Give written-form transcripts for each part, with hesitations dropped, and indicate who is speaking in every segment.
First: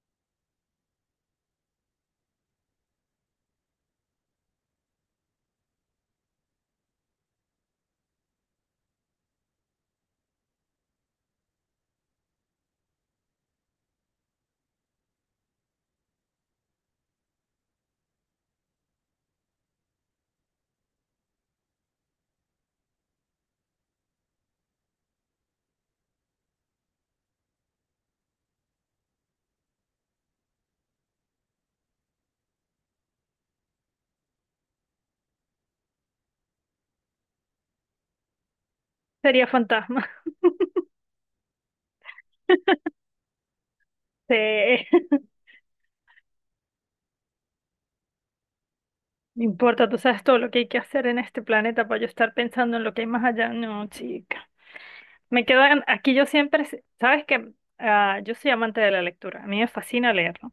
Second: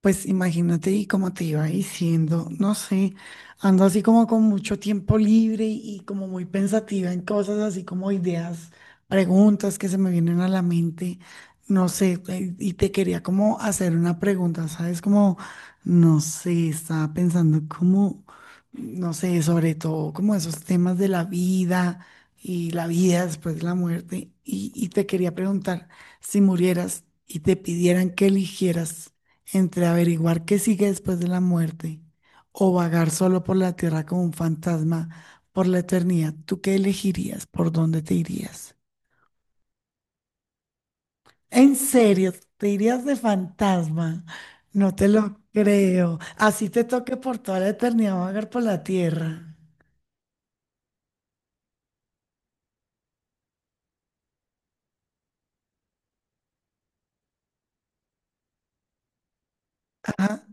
Speaker 1: Pues imagínate y como te iba diciendo, no sé, ando así como con mucho tiempo libre y, como muy pensativa en cosas así como ideas, preguntas que se me vienen a la mente, no sé, y te quería como hacer una pregunta, ¿sabes? Como, no sé, estaba pensando como, no sé, sobre todo como esos temas de la vida y la vida después de la muerte, y te quería preguntar, si murieras y te pidieran que eligieras entre averiguar qué sigue después de la muerte o vagar solo por la tierra como un fantasma por la eternidad, ¿tú qué elegirías? ¿Por dónde te irías?
Speaker 2: Sería fantasma.
Speaker 1: En serio, te irías de fantasma.
Speaker 2: Sí,
Speaker 1: No te lo creo. Así te toque por toda la eternidad vagar por la
Speaker 2: no
Speaker 1: tierra.
Speaker 2: importa, tú sabes todo lo que hay que hacer en este planeta para yo estar pensando en lo que hay más allá. No, chica. Me quedan, aquí yo siempre, sabes que yo soy amante de la lectura, a mí me fascina
Speaker 1: Ajá,
Speaker 2: leerlo.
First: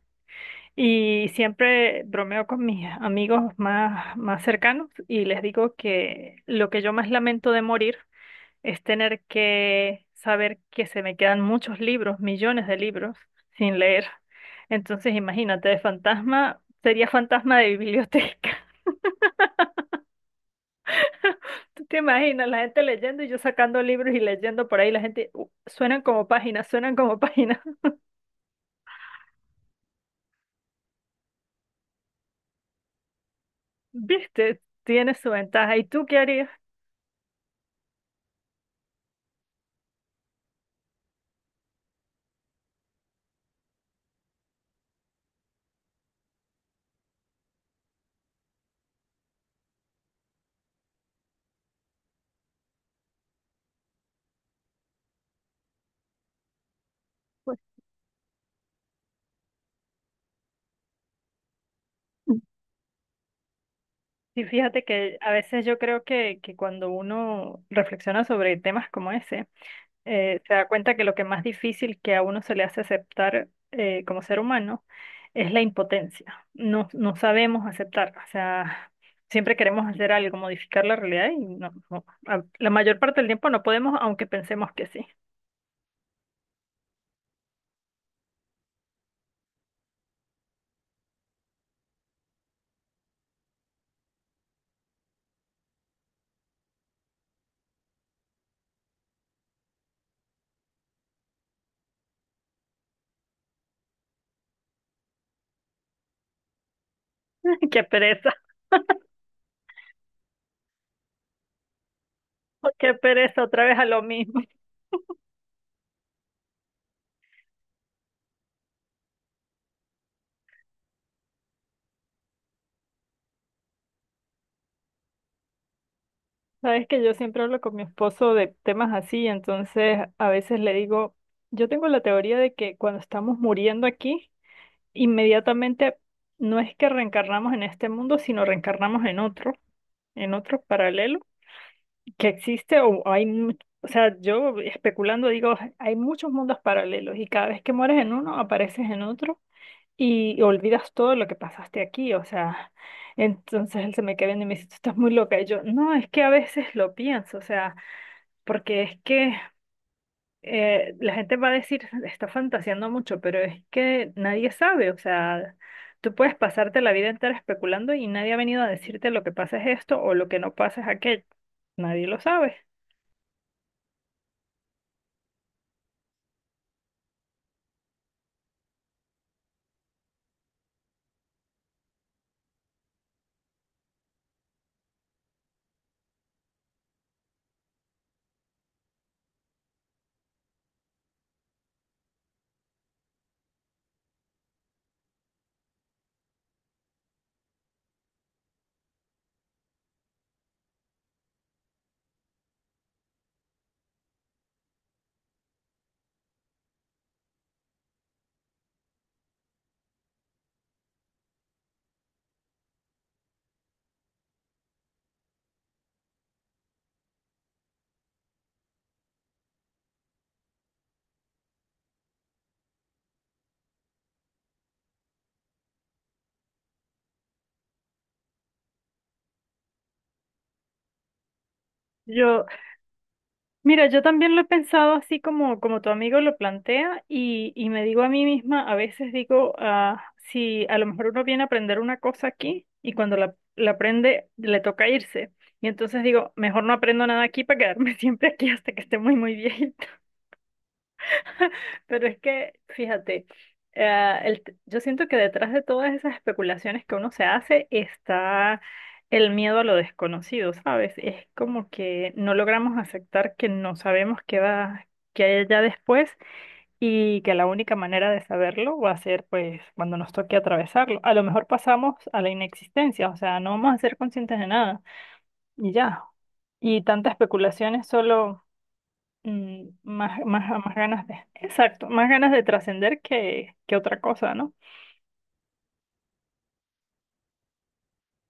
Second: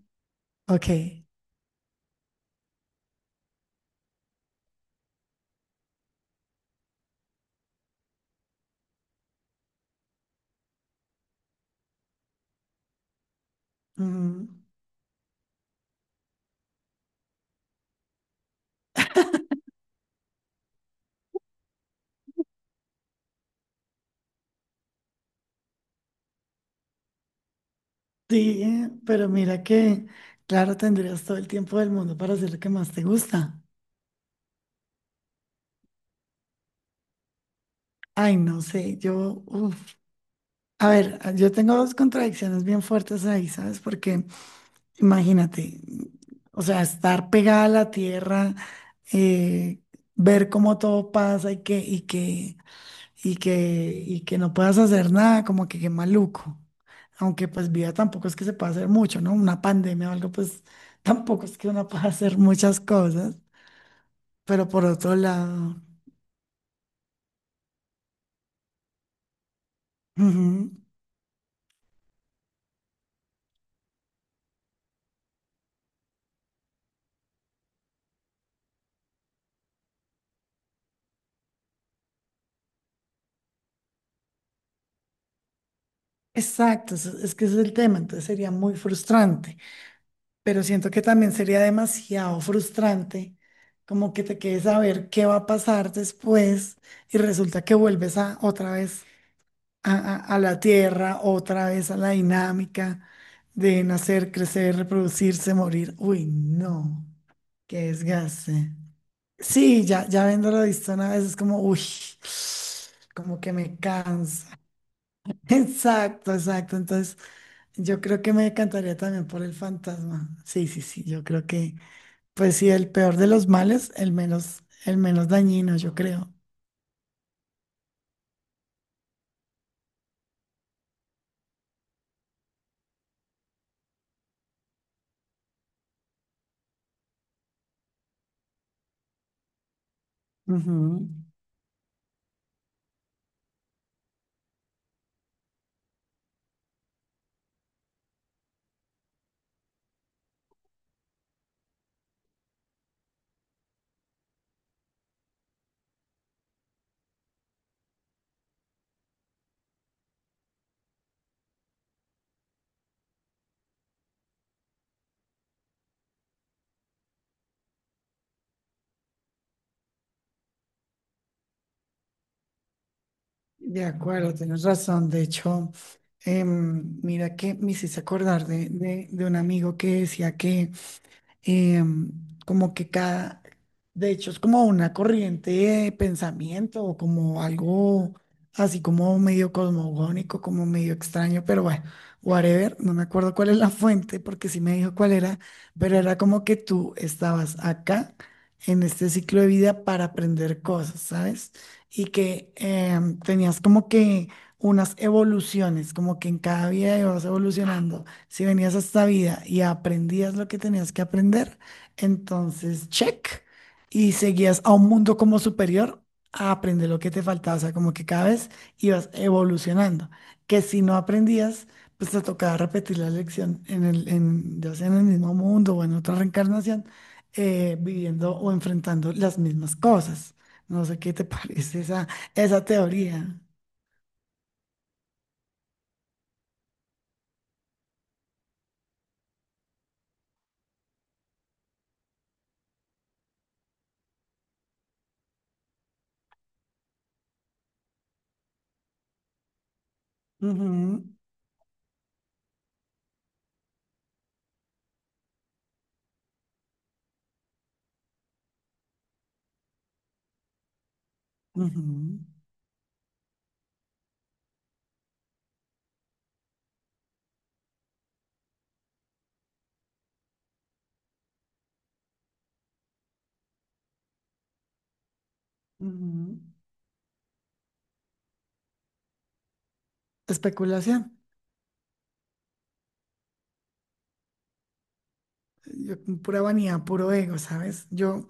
Speaker 1: ok.
Speaker 2: Y siempre bromeo con mis amigos más cercanos y les digo que lo que yo más lamento de morir es tener que saber que se me quedan muchos libros, millones de libros sin leer.
Speaker 1: Mm,
Speaker 2: Entonces, imagínate, de fantasma, sería fantasma de biblioteca. ¿Tú te imaginas la gente leyendo y yo sacando libros y leyendo por ahí? La gente, suenan como páginas, suenan como páginas".
Speaker 1: sí, pero mira que, claro, tendrías todo el tiempo del mundo para hacer lo que más te gusta.
Speaker 2: ¿Viste? Tiene su ventaja. ¿Y tú qué harías?
Speaker 1: Ay, no sé, yo, uf. A ver, yo tengo dos contradicciones bien fuertes ahí, ¿sabes? Porque imagínate, o sea, estar pegada a la tierra, eh, ver cómo todo pasa y que no puedas hacer nada, como que qué maluco. Aunque
Speaker 2: Pues,
Speaker 1: pues vida tampoco es que se pueda hacer mucho, ¿no? Una pandemia o algo, pues tampoco es que uno pueda hacer muchas cosas.
Speaker 2: Sí,
Speaker 1: Pero
Speaker 2: fíjate
Speaker 1: por otro
Speaker 2: que a veces yo
Speaker 1: lado,
Speaker 2: creo que cuando uno reflexiona sobre temas como ese, se da
Speaker 1: ujú.
Speaker 2: cuenta que lo que más difícil que a uno se le hace aceptar como ser humano es la impotencia. No sabemos aceptar, o sea, siempre queremos hacer algo, modificar la realidad y no, no, a- la mayor parte del tiempo no podemos, aunque pensemos que sí.
Speaker 1: Exacto, es que ese es el tema, entonces sería muy frustrante. Pero siento que también sería demasiado frustrante, como que te quedes a ver qué va a pasar después y resulta que vuelves a otra vez a la tierra, otra vez a la dinámica de nacer, crecer, reproducirse, morir. Uy, no,
Speaker 2: Qué
Speaker 1: qué
Speaker 2: pereza,
Speaker 1: desgaste. Sí, ya, ya viéndolo visto una vez es como, uy,
Speaker 2: qué
Speaker 1: como
Speaker 2: pereza,
Speaker 1: que
Speaker 2: otra vez
Speaker 1: me
Speaker 2: a lo mismo.
Speaker 1: cansa. Exacto, exacto. Entonces, yo creo que me decantaría también por el fantasma. Sí, sí, sí, yo creo que pues sí, el peor de los males, el menos dañino, yo creo.
Speaker 2: Sabes que yo siempre hablo con mi esposo de temas así, entonces a veces le digo, yo tengo la teoría de que cuando estamos muriendo aquí, inmediatamente no es que reencarnamos en este mundo, sino reencarnamos en otro
Speaker 1: Ujú.
Speaker 2: paralelo que existe o hay, o sea, yo especulando digo, hay muchos mundos paralelos y cada vez que mueres en uno apareces en otro y olvidas todo lo que pasaste aquí, o sea, entonces él se me queda viendo y me dice, tú estás muy loca y yo, no, es que a veces lo pienso, o sea, porque es que la gente va a decir, está fantaseando mucho, pero es que nadie sabe, o sea, tú puedes pasarte la vida entera especulando y nadie ha venido a decirte lo que pasa es esto o lo que no pasa es aquello. Nadie lo sabe.
Speaker 1: De acuerdo, tienes razón. De hecho, mira que me hiciste acordar de, de un amigo que decía que em, como que cada, de hecho, es como una corriente de pensamiento o como algo así como medio cosmogónico, como medio extraño, pero bueno, whatever, no me acuerdo cuál es la fuente porque sí me dijo cuál era, pero era como que tú estabas acá en este ciclo de vida para aprender cosas, ¿sabes? Y que tenías como que unas evoluciones, como que en cada vida ibas evolucionando si venías a esta vida y aprendías lo que tenías que aprender, entonces check y seguías a un mundo como superior a aprender lo que te faltaba. O sea, como que cada vez ibas evolucionando. Que si no aprendías, pues te tocaba repetir la lección en el, en, ya sea en el mismo mundo o en otra reencarnación, viviendo o enfrentando las mismas cosas. No sé qué te parece esa,
Speaker 2: Yo,
Speaker 1: esa teoría.
Speaker 2: mira, yo también lo he pensado así como, como tu amigo lo plantea y me digo a mí misma, a veces digo, ah, si a lo mejor uno viene a aprender una cosa aquí y cuando la aprende le toca irse. Y entonces digo, mejor no aprendo nada aquí para quedarme siempre aquí hasta que esté muy viejita.
Speaker 1: Ujú,
Speaker 2: Pero es que, fíjate, yo siento que detrás de todas esas especulaciones que uno se hace está el miedo a lo desconocido, ¿sabes? Es como
Speaker 1: ujú,
Speaker 2: que no logramos aceptar que no sabemos qué hay allá después y que la única manera de saberlo va a ser pues cuando nos toque atravesarlo. A lo mejor pasamos a la inexistencia, o sea, no vamos a ser conscientes de nada y ya.
Speaker 1: ujú.
Speaker 2: Y tantas especulaciones solo más
Speaker 1: Especulación.
Speaker 2: ganas de, exacto, más ganas de trascender que otra cosa, ¿no?
Speaker 1: Con pura vanidad, puro ego, ¿sabes? Yo,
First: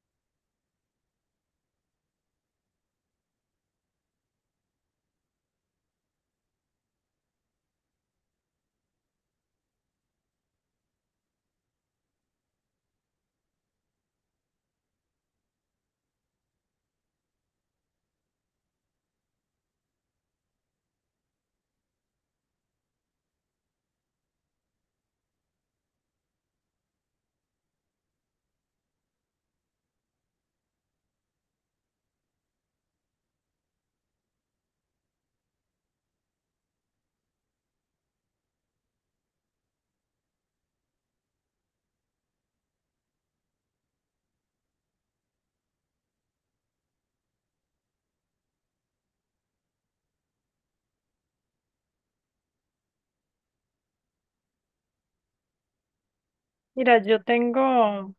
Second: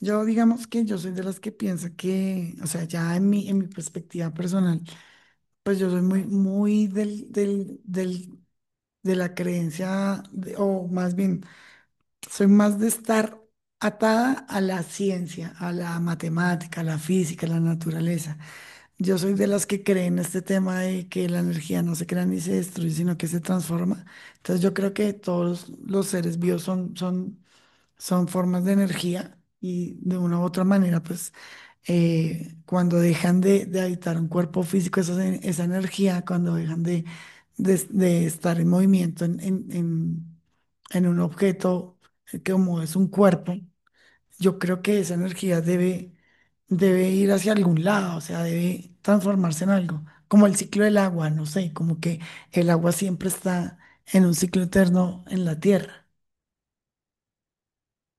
Speaker 1: yo digamos que yo soy de las que piensa que, o sea, ya en mi perspectiva personal, pues yo soy muy, muy del, de la creencia, o más bien, soy más de estar atada a la ciencia, a la matemática, a la física, a la naturaleza. Yo soy de las que creen este tema de que la energía no se crea ni se destruye, sino que se transforma. Entonces yo creo que todos los seres vivos son formas de energía y de una u otra manera, pues cuando dejan de habitar un cuerpo físico, esa energía, cuando dejan de estar en movimiento en un objeto que como es un cuerpo, yo creo que esa energía debe, debe ir hacia algún lado, o sea, debe transformarse en algo, como el ciclo del agua, no sé, como que el agua siempre está en un ciclo eterno en la tierra.
Speaker 2: Mira,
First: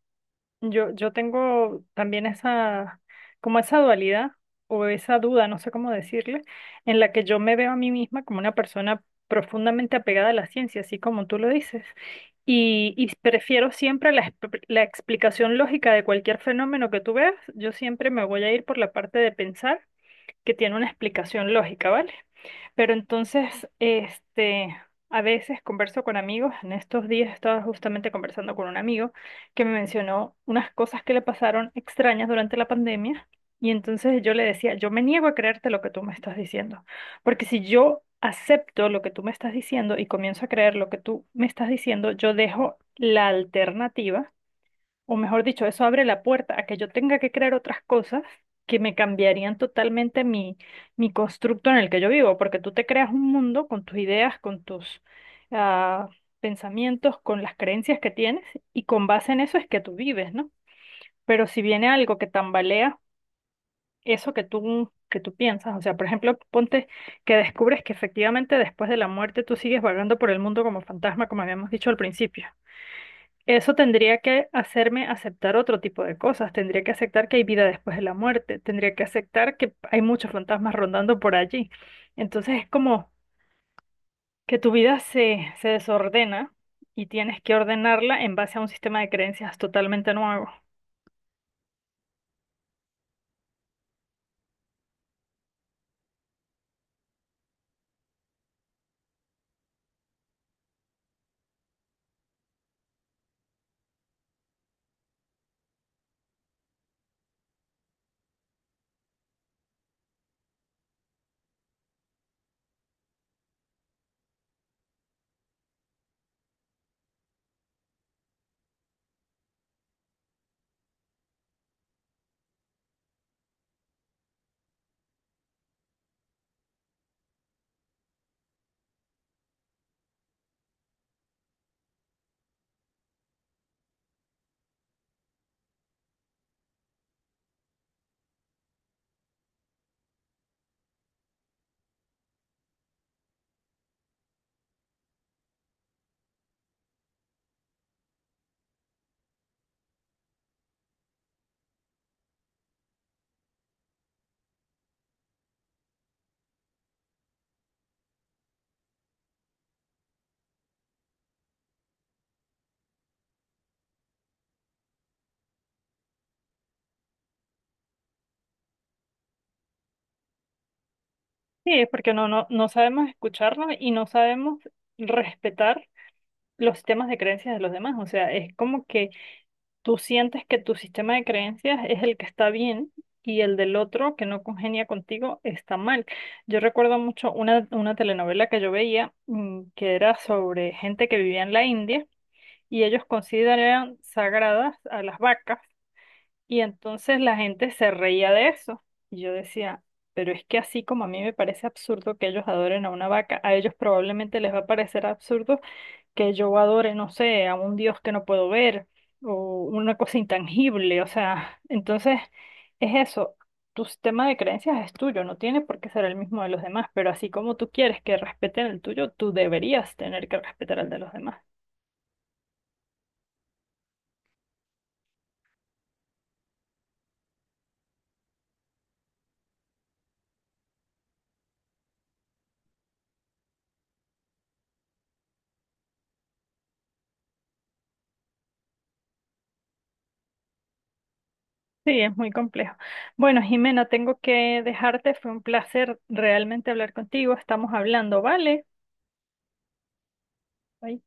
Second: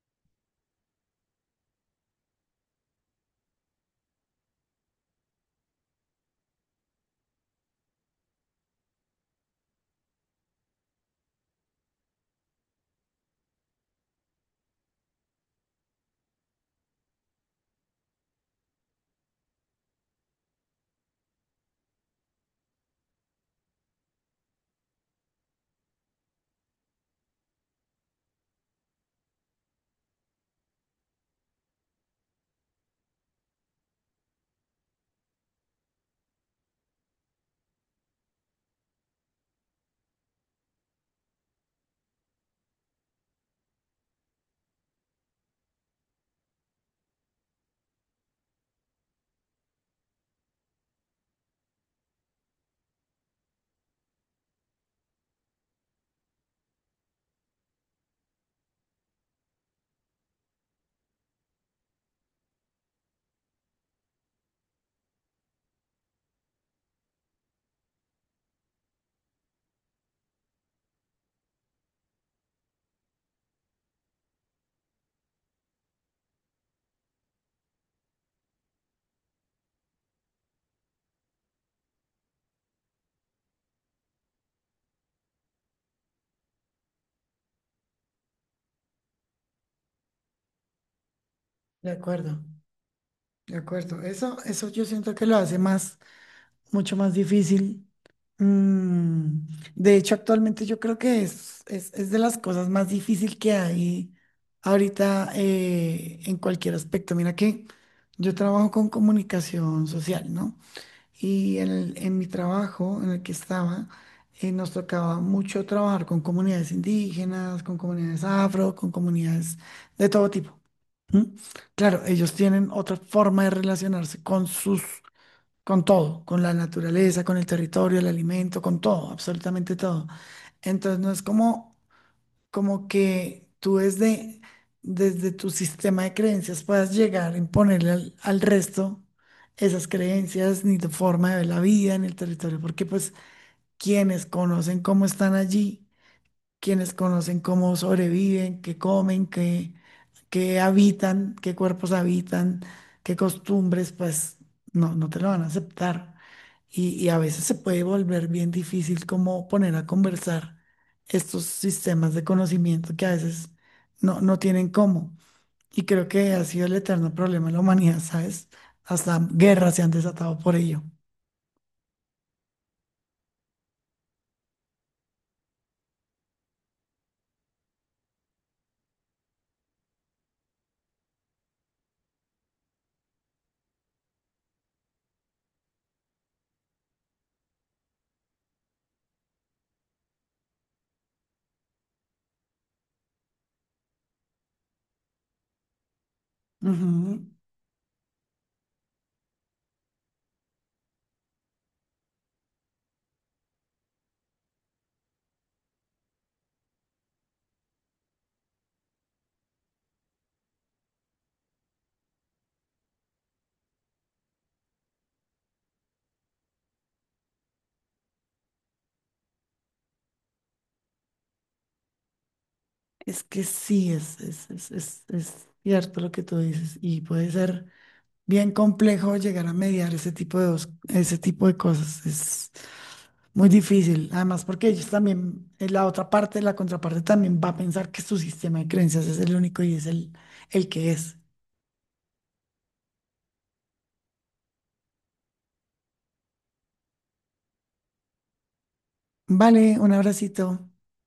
Speaker 2: yo tengo también esa, como esa dualidad o esa duda, no sé cómo decirle, en la que yo me veo a mí misma como una persona profundamente apegada a la ciencia, así como tú lo dices. Y prefiero siempre la explicación lógica de cualquier fenómeno que tú veas. Yo siempre me voy a ir por la parte de pensar que tiene una explicación lógica, ¿vale? Pero entonces, a veces converso con amigos. En estos días estaba justamente conversando con un amigo que me mencionó unas cosas que le pasaron extrañas durante la pandemia. Y entonces yo le decía, yo me niego a creerte lo que tú me estás diciendo. Porque si yo acepto lo que tú me estás diciendo y comienzo a creer lo que tú me estás diciendo, yo dejo la alternativa o mejor dicho, eso abre la puerta a que yo tenga que crear otras cosas que me cambiarían totalmente mi constructo en el que yo vivo, porque tú te creas un mundo con tus ideas, con tus ah, pensamientos, con las creencias que tienes, y con base en eso es que tú vives, ¿no? Pero si viene algo que tambalea eso que tú piensas, o sea, por ejemplo, ponte que descubres que efectivamente después de la muerte tú sigues vagando por el mundo como fantasma, como habíamos dicho al principio. Eso tendría que hacerme aceptar otro tipo de cosas. Tendría que aceptar que hay vida después de la muerte. Tendría que aceptar que hay muchos fantasmas rondando por allí. Entonces es como que tu vida se desordena y tienes que ordenarla en base a un sistema de creencias totalmente nuevo.
Speaker 1: De acuerdo. De acuerdo, eso yo siento que lo hace más, mucho más difícil. Mm. De hecho, actualmente yo creo que es de las cosas más difíciles que hay ahorita en cualquier aspecto. Mira que yo trabajo con comunicación social, ¿no? Y en, en mi trabajo en el que estaba, nos tocaba mucho trabajar con comunidades indígenas, con comunidades afro, con comunidades de todo tipo. ¿Mm? Claro, ellos tienen otra forma de relacionarse con sus, con todo, con la naturaleza, con el territorio, el alimento, con todo, absolutamente todo. Entonces no es como, como que tú desde, desde tu sistema de creencias puedas llegar a imponerle al resto esas creencias, ni tu forma de ver la vida en el territorio, porque pues quienes conocen cómo están allí, quienes conocen cómo sobreviven, qué comen, qué habitan, qué cuerpos habitan, qué costumbres, pues no, no te lo van a aceptar. Y a veces se puede volver bien difícil como poner a conversar estos sistemas de conocimiento que a veces no, no tienen cómo. Y creo que ha sido el eterno problema de la humanidad, ¿sabes? Hasta guerras se han desatado por ello.
Speaker 2: Sí, es porque no sabemos escucharnos y no sabemos respetar los sistemas de creencias de los demás. O sea, es como que tú sientes que tu sistema de creencias es el que está bien y el del otro que no congenia contigo está mal. Yo recuerdo mucho una telenovela que yo veía que era sobre gente que vivía en la India y ellos consideraban sagradas a las vacas y entonces
Speaker 1: Ujú.
Speaker 2: la gente se reía de eso. Y yo decía, pero es que así como a mí me parece absurdo que ellos adoren a una vaca, a ellos probablemente les va a parecer absurdo que yo adore, no sé, a un Dios que no puedo ver o una cosa intangible, o sea, entonces es eso, tu sistema de creencias es tuyo, no tiene por qué ser el mismo de los demás, pero así como tú quieres que respeten el tuyo, tú deberías tener que respetar el de los demás.
Speaker 1: Es que sí, es cierto lo que tú dices y puede ser bien complejo llegar a mediar ese tipo de, ese tipo de cosas. Es muy difícil. Además, porque ellos también, la otra parte, la contraparte también va a pensar que su sistema de creencias es el único y es el que es.
Speaker 2: Sí, es muy complejo. Bueno, Jimena, tengo que dejarte, fue un placer realmente hablar contigo, estamos hablando, ¿vale?
Speaker 1: Vale, un abracito.
Speaker 2: Bye.